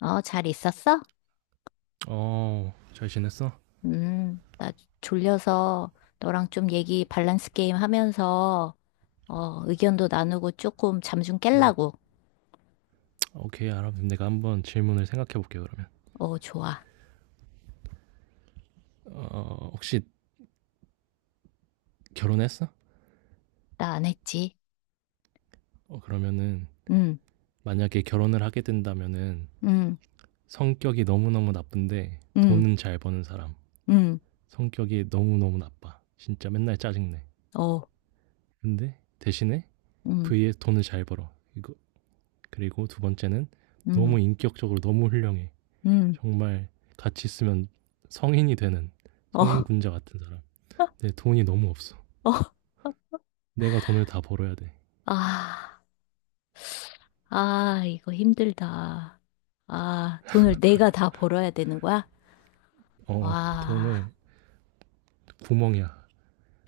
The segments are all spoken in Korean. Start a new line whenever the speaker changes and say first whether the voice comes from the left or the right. left: 어, 잘 있었어?
right: 어, 잘 지냈어?
left: 나 졸려서 너랑 좀 얘기 밸런스 게임 하면서, 어, 의견도 나누고 조금 잠 좀 깰라고.
right: 오케이, 알아. 내가 한번 질문을 생각해 볼게, 그러면.
left: 어, 좋아.
right: 어, 혹시 결혼했어?
left: 나 안 했지.
right: 어, 그러면은,
left: 음,
right: 만약에 결혼을 하게 된다면은,
left: 음,
right: 성격이 너무너무 나쁜데,
left: 음,
right: 돈은 잘 버는 사람.
left: 음,
right: 성격이 너무너무 나빠. 진짜 맨날 짜증내.
left: 어,
right: 근데, 대신에,
left: 음,
right: vs 돈을 잘 벌어. 이거, 그리고 두 번째는,
left: 음,
right: 너무 인격적으로 너무 훌륭해.
left: 음,
right: 정말, 같이 있으면 성인이 되는,
left: 어,
right: 성인 군자 같은 사람. 근데 돈이 너무 없어.
left: 어.
right: 내가 돈을 다 벌어야 돼.
left: 아, 아, 이거 힘들다. 아, 돈을 내가 다 벌어야 되는 거야?
right: 어,
left: 와,
right: 돈을 구멍이야.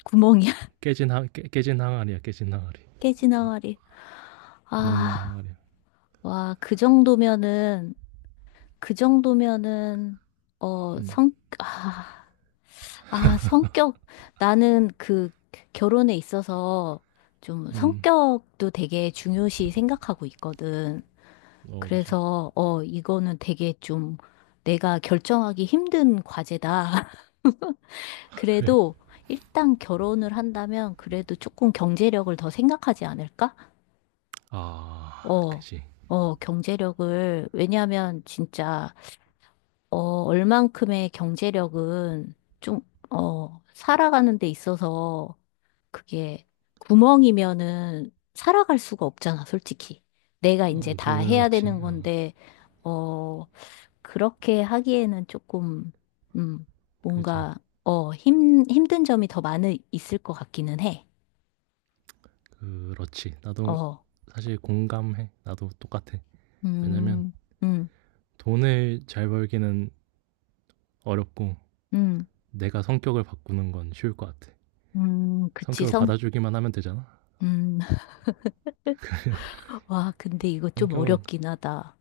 left: 구멍이야.
right: 깨진 항아리야 깨진 항아리.
left: 깨지나가리.
right: 먹는
left: 아,
right: 항아리야.
left: 와, 그 정도면은, 그 정도면은 어, 아, 아, 성격. 나는 그 결혼에 있어서 좀
right: 어.
left: 성격도 되게 중요시 생각하고 있거든.
right: 그지.
left: 그래서 어, 이거는 되게 좀 내가 결정하기 힘든 과제다.
right: 그래.
left: 그래도 일단 결혼을 한다면 그래도 조금 경제력을 더 생각하지 않을까?
right: 아,
left: 어,
right: 그지.
left: 어, 경제력을, 왜냐하면 진짜 어, 얼만큼의 경제력은 좀, 어, 살아가는 데 있어서 그게 구멍이면은 살아갈 수가 없잖아, 솔직히. 내가 이제
right: 어,
left: 다 해야
right: 그렇지,
left: 되는
right: 어.
left: 건데, 어, 그렇게 하기에는 조금, 음,
right: 그지.
left: 뭔가, 어, 힘든 점이 더 많이 있을 것 같기는 해.
right: 그렇지, 나도
left: 어,
right: 사실 공감해. 나도 똑같아. 왜냐면
left: 음, 음,
right: 돈을 잘 벌기는 어렵고,
left: 음,
right: 내가 성격을 바꾸는 건 쉬울 것 같아.
left: 그치,
right: 성격을
left: 성?
right: 받아주기만 하면 되잖아.
left: 음, 와, 근데 이거 좀
right: 성격은,
left: 어렵긴 하다.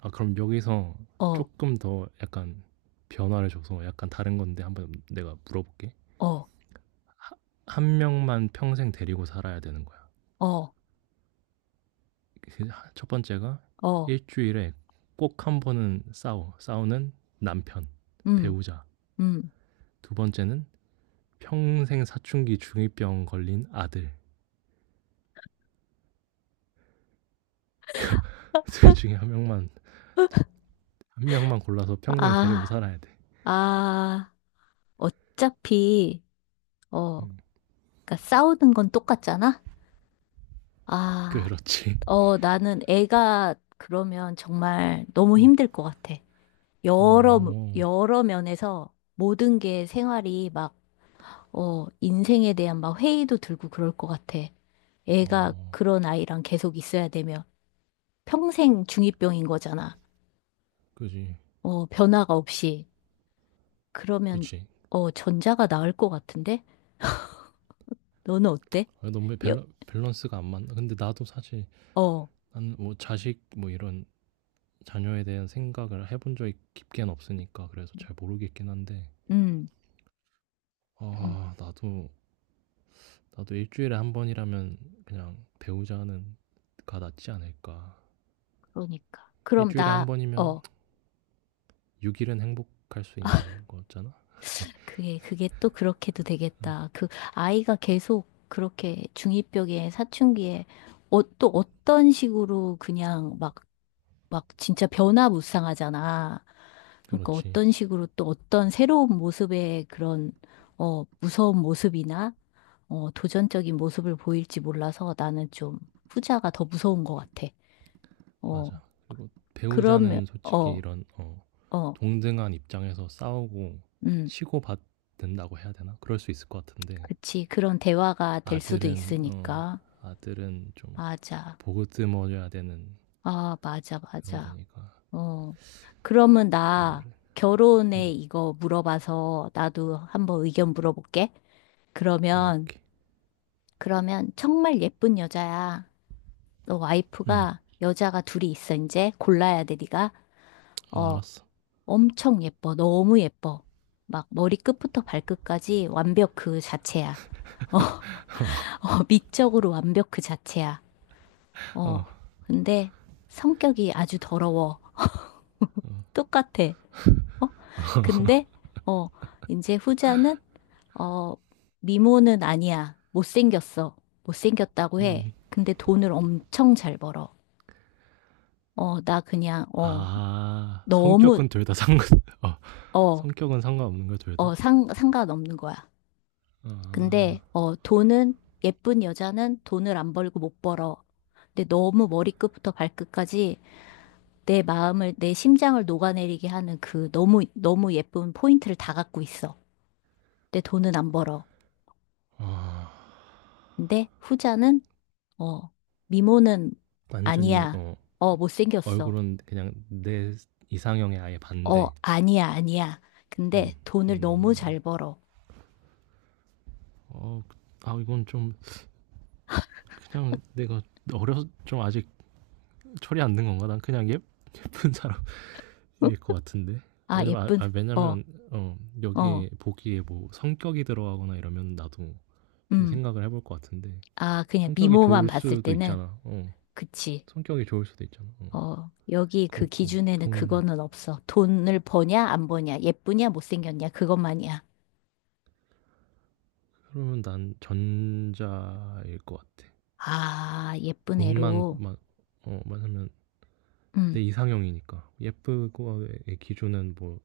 right: 아, 그럼 여기서
left: 어,
right: 조금 더 약간 변화를 줘서 약간 다른 건데 한번 내가 물어볼게.
left: 어,
right: 한 명만 평생 데리고 살아야 되는 거야.
left: 어.
right: 그 첫 번째가,
left: 어,
right: 일주일에 꼭 한 번은 싸워. 싸우는 남편,
left: 음,
right: 배우자.
left: 음.
right: 두 번째는 평생 사춘기 중이병 걸린 아들. 둘 중에 한 명만 골라서 평생 데리고
left: 아,
right: 살아야 돼.
left: 아, 어차피, 어,
right: 응.
left: 그러니까 싸우는 건 똑같잖아? 아,
right: 그렇지.
left: 어, 나는 애가 그러면 정말 너무
right: 응.
left: 힘들 것 같아. 여러,
right: 어.
left: 여러 면에서 모든 게 생활이 막, 어, 인생에 대한 막 회의도 들고 그럴 것 같아. 애가
right: 어.
left: 그런 아이랑 계속 있어야 되면 평생 중이병인 거잖아.
right: 그지.
left: 어, 변화가 없이. 그러면,
right: 그치.
left: 어, 전자가 나을 것 같은데? 너는 어때?
right: 아, 너무
left: 여,
right: 밸런스가 안 맞나. 근데 나도 사실
left: 어,
right: 난 뭐 자식 뭐 이런 자녀에 대한 생각을 해본 적이 깊게는 없으니까 그래서 잘 모르겠긴 한데,
left: 음, 음,
right: 아 나도, 나도 일주일에 한 번이라면 그냥 배우자는 가 낫지 않을까.
left: 그러니까. 그럼
right: 일주일에 한
left: 나,
right: 번이면
left: 어,
right: 6일은 행복할 수 있는 거잖아. 그지.
left: 그게 또 그렇게도 되겠다. 그 아이가 계속 그렇게 중2병에 사춘기에 어, 또 어떤 식으로 그냥 막, 막 진짜 변화무쌍하잖아. 그러니까
right: 그렇지.
left: 어떤 식으로 또 어떤 새로운 모습의 그런, 어, 무서운 모습이나, 어, 도전적인 모습을 보일지 몰라서 나는 좀 후자가 더 무서운 것 같아. 어,
right: 맞아. 그리고
left: 그러면,
right: 배우자는 솔직히
left: 어,
right: 이런, 어,
left: 어,
right: 동등한 입장에서 싸우고
left: 음,
right: 치고받는다고 해야 되나, 그럴 수 있을 것 같은데.
left: 그치. 그런 대화가 될 수도
right: 아들은 어,
left: 있으니까.
right: 아들은 좀
left: 맞아.
right: 보듬어줘야 되는
left: 아, 맞아,
right: 그런
left: 맞아.
right: 거니까.
left: 어. 그러면 나
right: 그래.
left: 결혼에
right: 음.
left: 이거 물어봐서 나도 한번 의견 물어볼게.
right: 어,
left: 그러면,
right: 오케이.
left: 그러면 정말 예쁜 여자야. 너
right: 음.
left: 와이프가 여자가 둘이 있어, 이제. 골라야 돼, 네가.
right: 어,
left: 어,
right: 알았어.
left: 엄청 예뻐. 너무 예뻐. 막 머리 끝부터 발끝까지 완벽 그 자체야. 어, 미적으로 완벽 그 자체야. 어,
right: 어.
left: 근데 성격이 아주 더러워. 똑같아. 어? 근데, 어, 이제 후자는, 어, 미모는 아니야. 못생겼어. 못생겼다고 해.
right: 음.
left: 근데 돈을 엄청 잘 벌어. 어, 나 그냥, 어,
right: 아,
left: 너무,
right: 성격은 둘 다 상관. 어,
left: 어,
right: 성격은 상관없는 거야 둘 다.
left: 어, 상관없는 거야.
right: 아,
left: 근데, 어, 돈은, 예쁜 여자는 돈을 안 벌고 못 벌어. 근데 너무 머리끝부터 발끝까지 내 마음을, 내 심장을 녹아내리게 하는 그 너무, 너무 예쁜 포인트를 다 갖고 있어. 내 돈은 안 벌어.
right: 아,
left: 근데 후자는, 어, 미모는
right: 완전히
left: 아니야.
right: 어,
left: 어, 못생겼어.
right: 얼굴은 그냥 내 이상형에 아예
left: 어,
right: 반대.
left: 아니야, 아니야. 근데
right: 음,
left: 돈을 너무
right: 음.
left: 잘 벌어.
right: 어, 아, 이건 좀 그냥 내가 어려 좀 아직 철이 안 든 건가? 난 그냥 예쁜 사람
left: 응?
right: 일 것 같은데.
left: 아,
right: 왜냐면
left: 예쁜, 어,
right: 왜냐면 어,
left: 어,
right: 여기에 보기에 뭐 성격이 들어가거나 이러면 나도 좀
left: 음.
right: 생각을 해볼 것 같은데.
left: 아, 그냥
right: 성격이
left: 미모만
right: 좋을
left: 봤을
right: 수도
left: 때는,
right: 있잖아. 어.
left: 그치.
right: 성격이 좋을 수도 있잖아. 어.
left: 어, 여기 그
right: 그렇고
left: 기준에는
right: 돈,
left: 그거는 없어. 돈을 버냐, 안 버냐, 예쁘냐, 못생겼냐, 그것만이야.
right: 그러면 난 전자일 것 같아.
left: 아, 예쁜
right: 돈만
left: 애로.
right: 만, 어, 만하면 내
left: 음,
right: 이상형이니까. 예쁘고의 기준은 뭐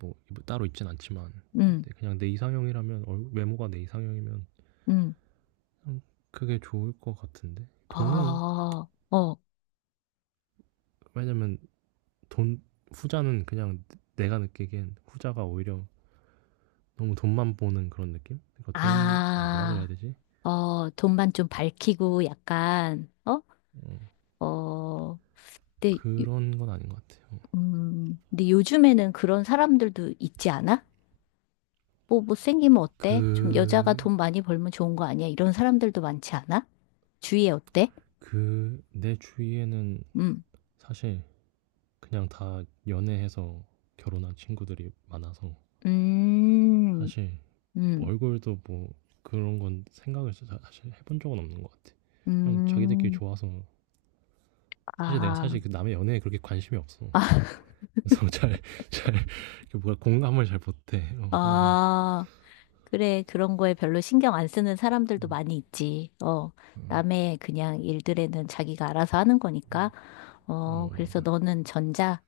right: 뭐 따로 있진 않지만,
left: 음,
right: 근데 그냥 내 이상형이라면 얼- 외모가 내 이상형이면
left: 음.
right: 음, 그게 좋을 것 같은데. 돈은,
left: 어, 어,
right: 왜냐면 돈, 후자는 그냥 내가 느끼기엔 후자가 오히려 너무 돈만 보는 그런 느낌. 그러니까 돈, 아, 뭐라 그래야
left: 아,
right: 되지?
left: 어, 돈만 좀 밝히고 약간, 어?
right: 어,
left: 어, 근데,
right: 그런 건 아닌 것 같아요.
left: 근데 요즘에는 그런 사람들도 있지 않아? 뭐, 못생기면
right: 그
left: 어때? 좀 여자가 돈 많이 벌면 좋은 거 아니야? 이런 사람들도 많지 않아? 주위에 어때?
right: 그 내 주위에는
left: 음,
right: 사실 그냥 다 연애해서 결혼한 친구들이 많아서
left: 음,
right: 사실
left: 음,
right: 얼굴도 뭐 그런 건 생각을 진 사실 해본 적은 없는 것 같아. 그냥 자기들끼리
left: 음.
right: 좋아서, 사실 내가
left: 아,
right: 사실 그 남의 연애에 그렇게 관심이 없어. 그래서 잘, 이렇게 뭐가 공감을 잘 못해. 어, 그래서.
left: 아, 그래, 그런 거에 별로 신경 안 쓰는 사람들도
right: 음,
left: 많이 있지. 어,
right: 어,
left: 남의 그냥 일들에는 자기가 알아서 하는 거니까. 어,
right: 어,
left: 그래서
right: 맞아.
left: 너는 전자?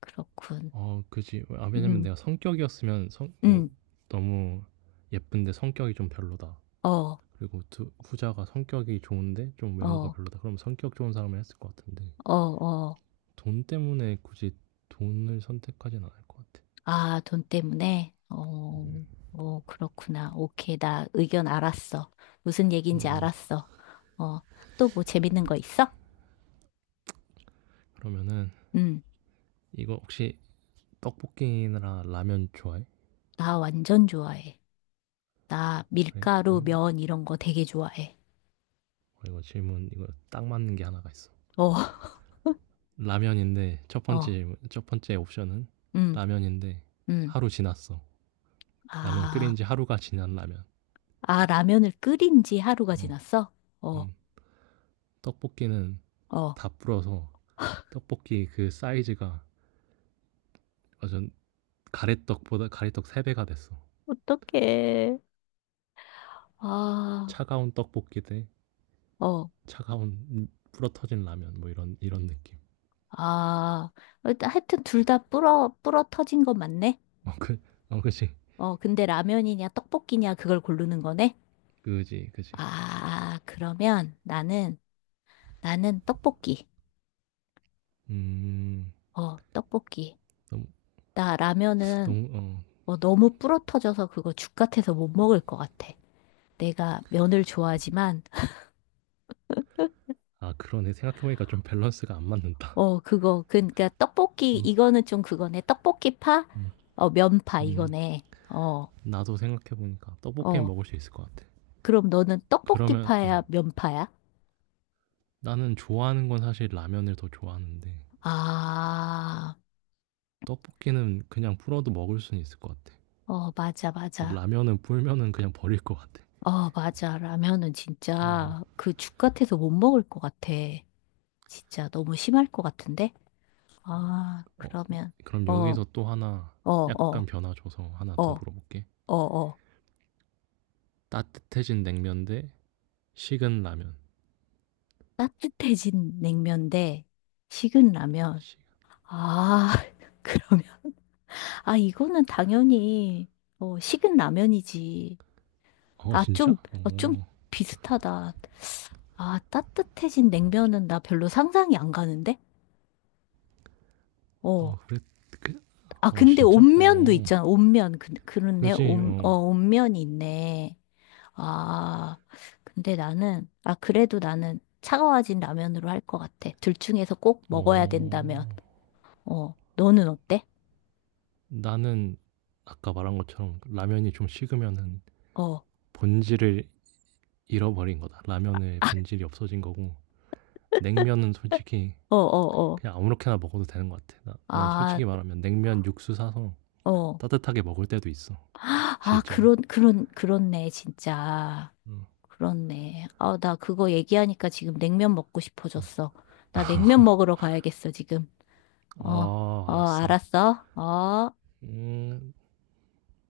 left: 그렇군.
right: 어, 그지. 아, 왜냐면
left: 음,
right: 내가 성격이었으면, 성, 뭐,
left: 음,
right: 너무 예쁜데 성격이 좀 별로다,
left: 어, 어,
right: 그리고 두, 후자가 성격이 좋은데 좀 외모가 별로다, 그럼 성격 좋은 사람을 했을 것 같은데.
left: 어, 어.
right: 돈 때문에 굳이 돈을 선택하진 않을 것 같아.
left: 아, 돈 때문에? 어, 어, 그렇구나. 오케이, 나 의견 알았어. 무슨 얘기인지
right: 어,
left: 알았어. 어, 또 뭐 재밌는 거 있어?
right: 그러면은,
left: 음,
right: 이거 혹시 떡볶이나 라면 좋아해?
left: 나 완전 좋아해. 나
right: 그래?
left: 밀가루, 면 이런 거 되게 좋아해.
right: 어, 이거 질문 이거 딱 맞는 게 하나가 있어.
left: 어,
right: 라면인데 첫 번째
left: 어.
right: 질문- 첫 번째 옵션은
left: 음.
right: 라면인데
left: 음.
right: 하루 지났어. 라면
left: 아,
right: 끓인 지 하루가 지난 라면.
left: 아, 라면을 끓인 지 하루가
right: 어,
left: 지났어? 어,
right: 음. 떡볶이는
left: 어.
right: 다 불어서 떡볶이 그 사이즈가 완전 가래떡보다 가래떡 3배가 됐어.
left: 어떡해. 아,
right: 차가운 떡볶이 대
left: 어,
right: 차가운 불어 터진 라면, 뭐 이런 이런 느낌.
left: 아. 일단 하여튼 둘 다 불어 터진 건 맞네?
right: 어, 그, 어, 그지,
left: 어, 근데 라면이냐, 떡볶이냐, 그걸 고르는 거네?
right: 그지, 그지.
left: 아, 그러면 나는, 나는 떡볶이.
right: 음,
left: 어, 떡볶이.
right: 너무,
left: 나 라면은
right: 너무, 어,
left: 뭐 너무 불어 터져서 그거 죽 같아서 못 먹을 것 같아. 내가 면을 좋아하지만,
right: 아 그러네, 생각해보니까 좀 밸런스가 안 맞는다.
left: 어, 그거. 그러니까 떡볶이 이거는 좀 그거네. 떡볶이 파?
right: 음,
left: 어, 면파
right: 음,
left: 이거네. 어.
right: 나도 생각해보니까 떡볶이
left: 어.
right: 먹을 수 있을 것 같아.
left: 그럼 너는 떡볶이
right: 그러면,
left: 파야,
right: 어,
left: 면파야?
right: 나는 좋아하는 건 사실 라면을 더 좋아하는데,
left: 아.
right: 떡볶이는 그냥 풀어도 먹을 수는 있을 것 같아.
left: 어, 맞아,
right: 근데
left: 맞아.
right: 라면은 불면은 그냥 버릴 것 같아.
left: 어, 맞아. 라면은
right: 어,
left: 진짜 그 죽 같아서 못 먹을 것 같아. 진짜 너무 심할 것 같은데? 아,
right: 어,
left: 그러면
right: 그럼
left: 어, 어,
right: 여기서 또 하나, 약간
left: 어,
right: 변화 줘서 하나
left: 어,
right: 더 물어볼게.
left: 어, 어.
right: 따뜻해진 냉면 대 식은 라면.
left: 따뜻해진 냉면 대 식은 라면.
right: 식-,
left: 아, 그러면 아, 이거는 당연히, 어, 식은 라면이지.
right: 어,
left: 아,
right: 진짜?
left: 좀, 어, 좀
right: 어,
left: 비슷하다. 아, 따뜻해진 냉면은 나 별로 상상이 안 가는데? 어.
right: 어, 그래, 그,
left: 아,
right: 어,
left: 근데
right: 진짜?
left: 온면도
right: 어,
left: 있잖아. 온면. 그렇네.
right: 그지,
left: 온, 어,
right: 어,
left: 온면이 있네. 아, 근데 나는, 아, 그래도 나는 차가워진 라면으로 할 것 같아. 둘 중에서 꼭 먹어야 된다면.
right: 어.
left: 어, 너는 어때?
right: 나는 아까 말한 것처럼 라면이 좀 식으면은
left: 어, 어,
right: 본질을 잃어버린 거다. 라면의 본질이 없어진 거고 냉면은 솔직히
left: 어, 어.
right: 그냥 아무렇게나 먹어도 되는 것 같아. 나, 난
left: 아,
right: 솔직히 말하면 냉면 육수 사서
left: 어.
right: 따뜻하게 먹을 때도 있어.
left: 아,
right: 실제로.
left: 그렇네, 진짜.
right: 응.
left: 그렇네. 아, 나 그거 얘기하니까 지금 냉면 먹고 싶어졌어. 나 냉면 먹으러 가야겠어, 지금. 어,
right: 아,
left: 어,
right: 알았어.
left: 알았어. 어.
right: 음,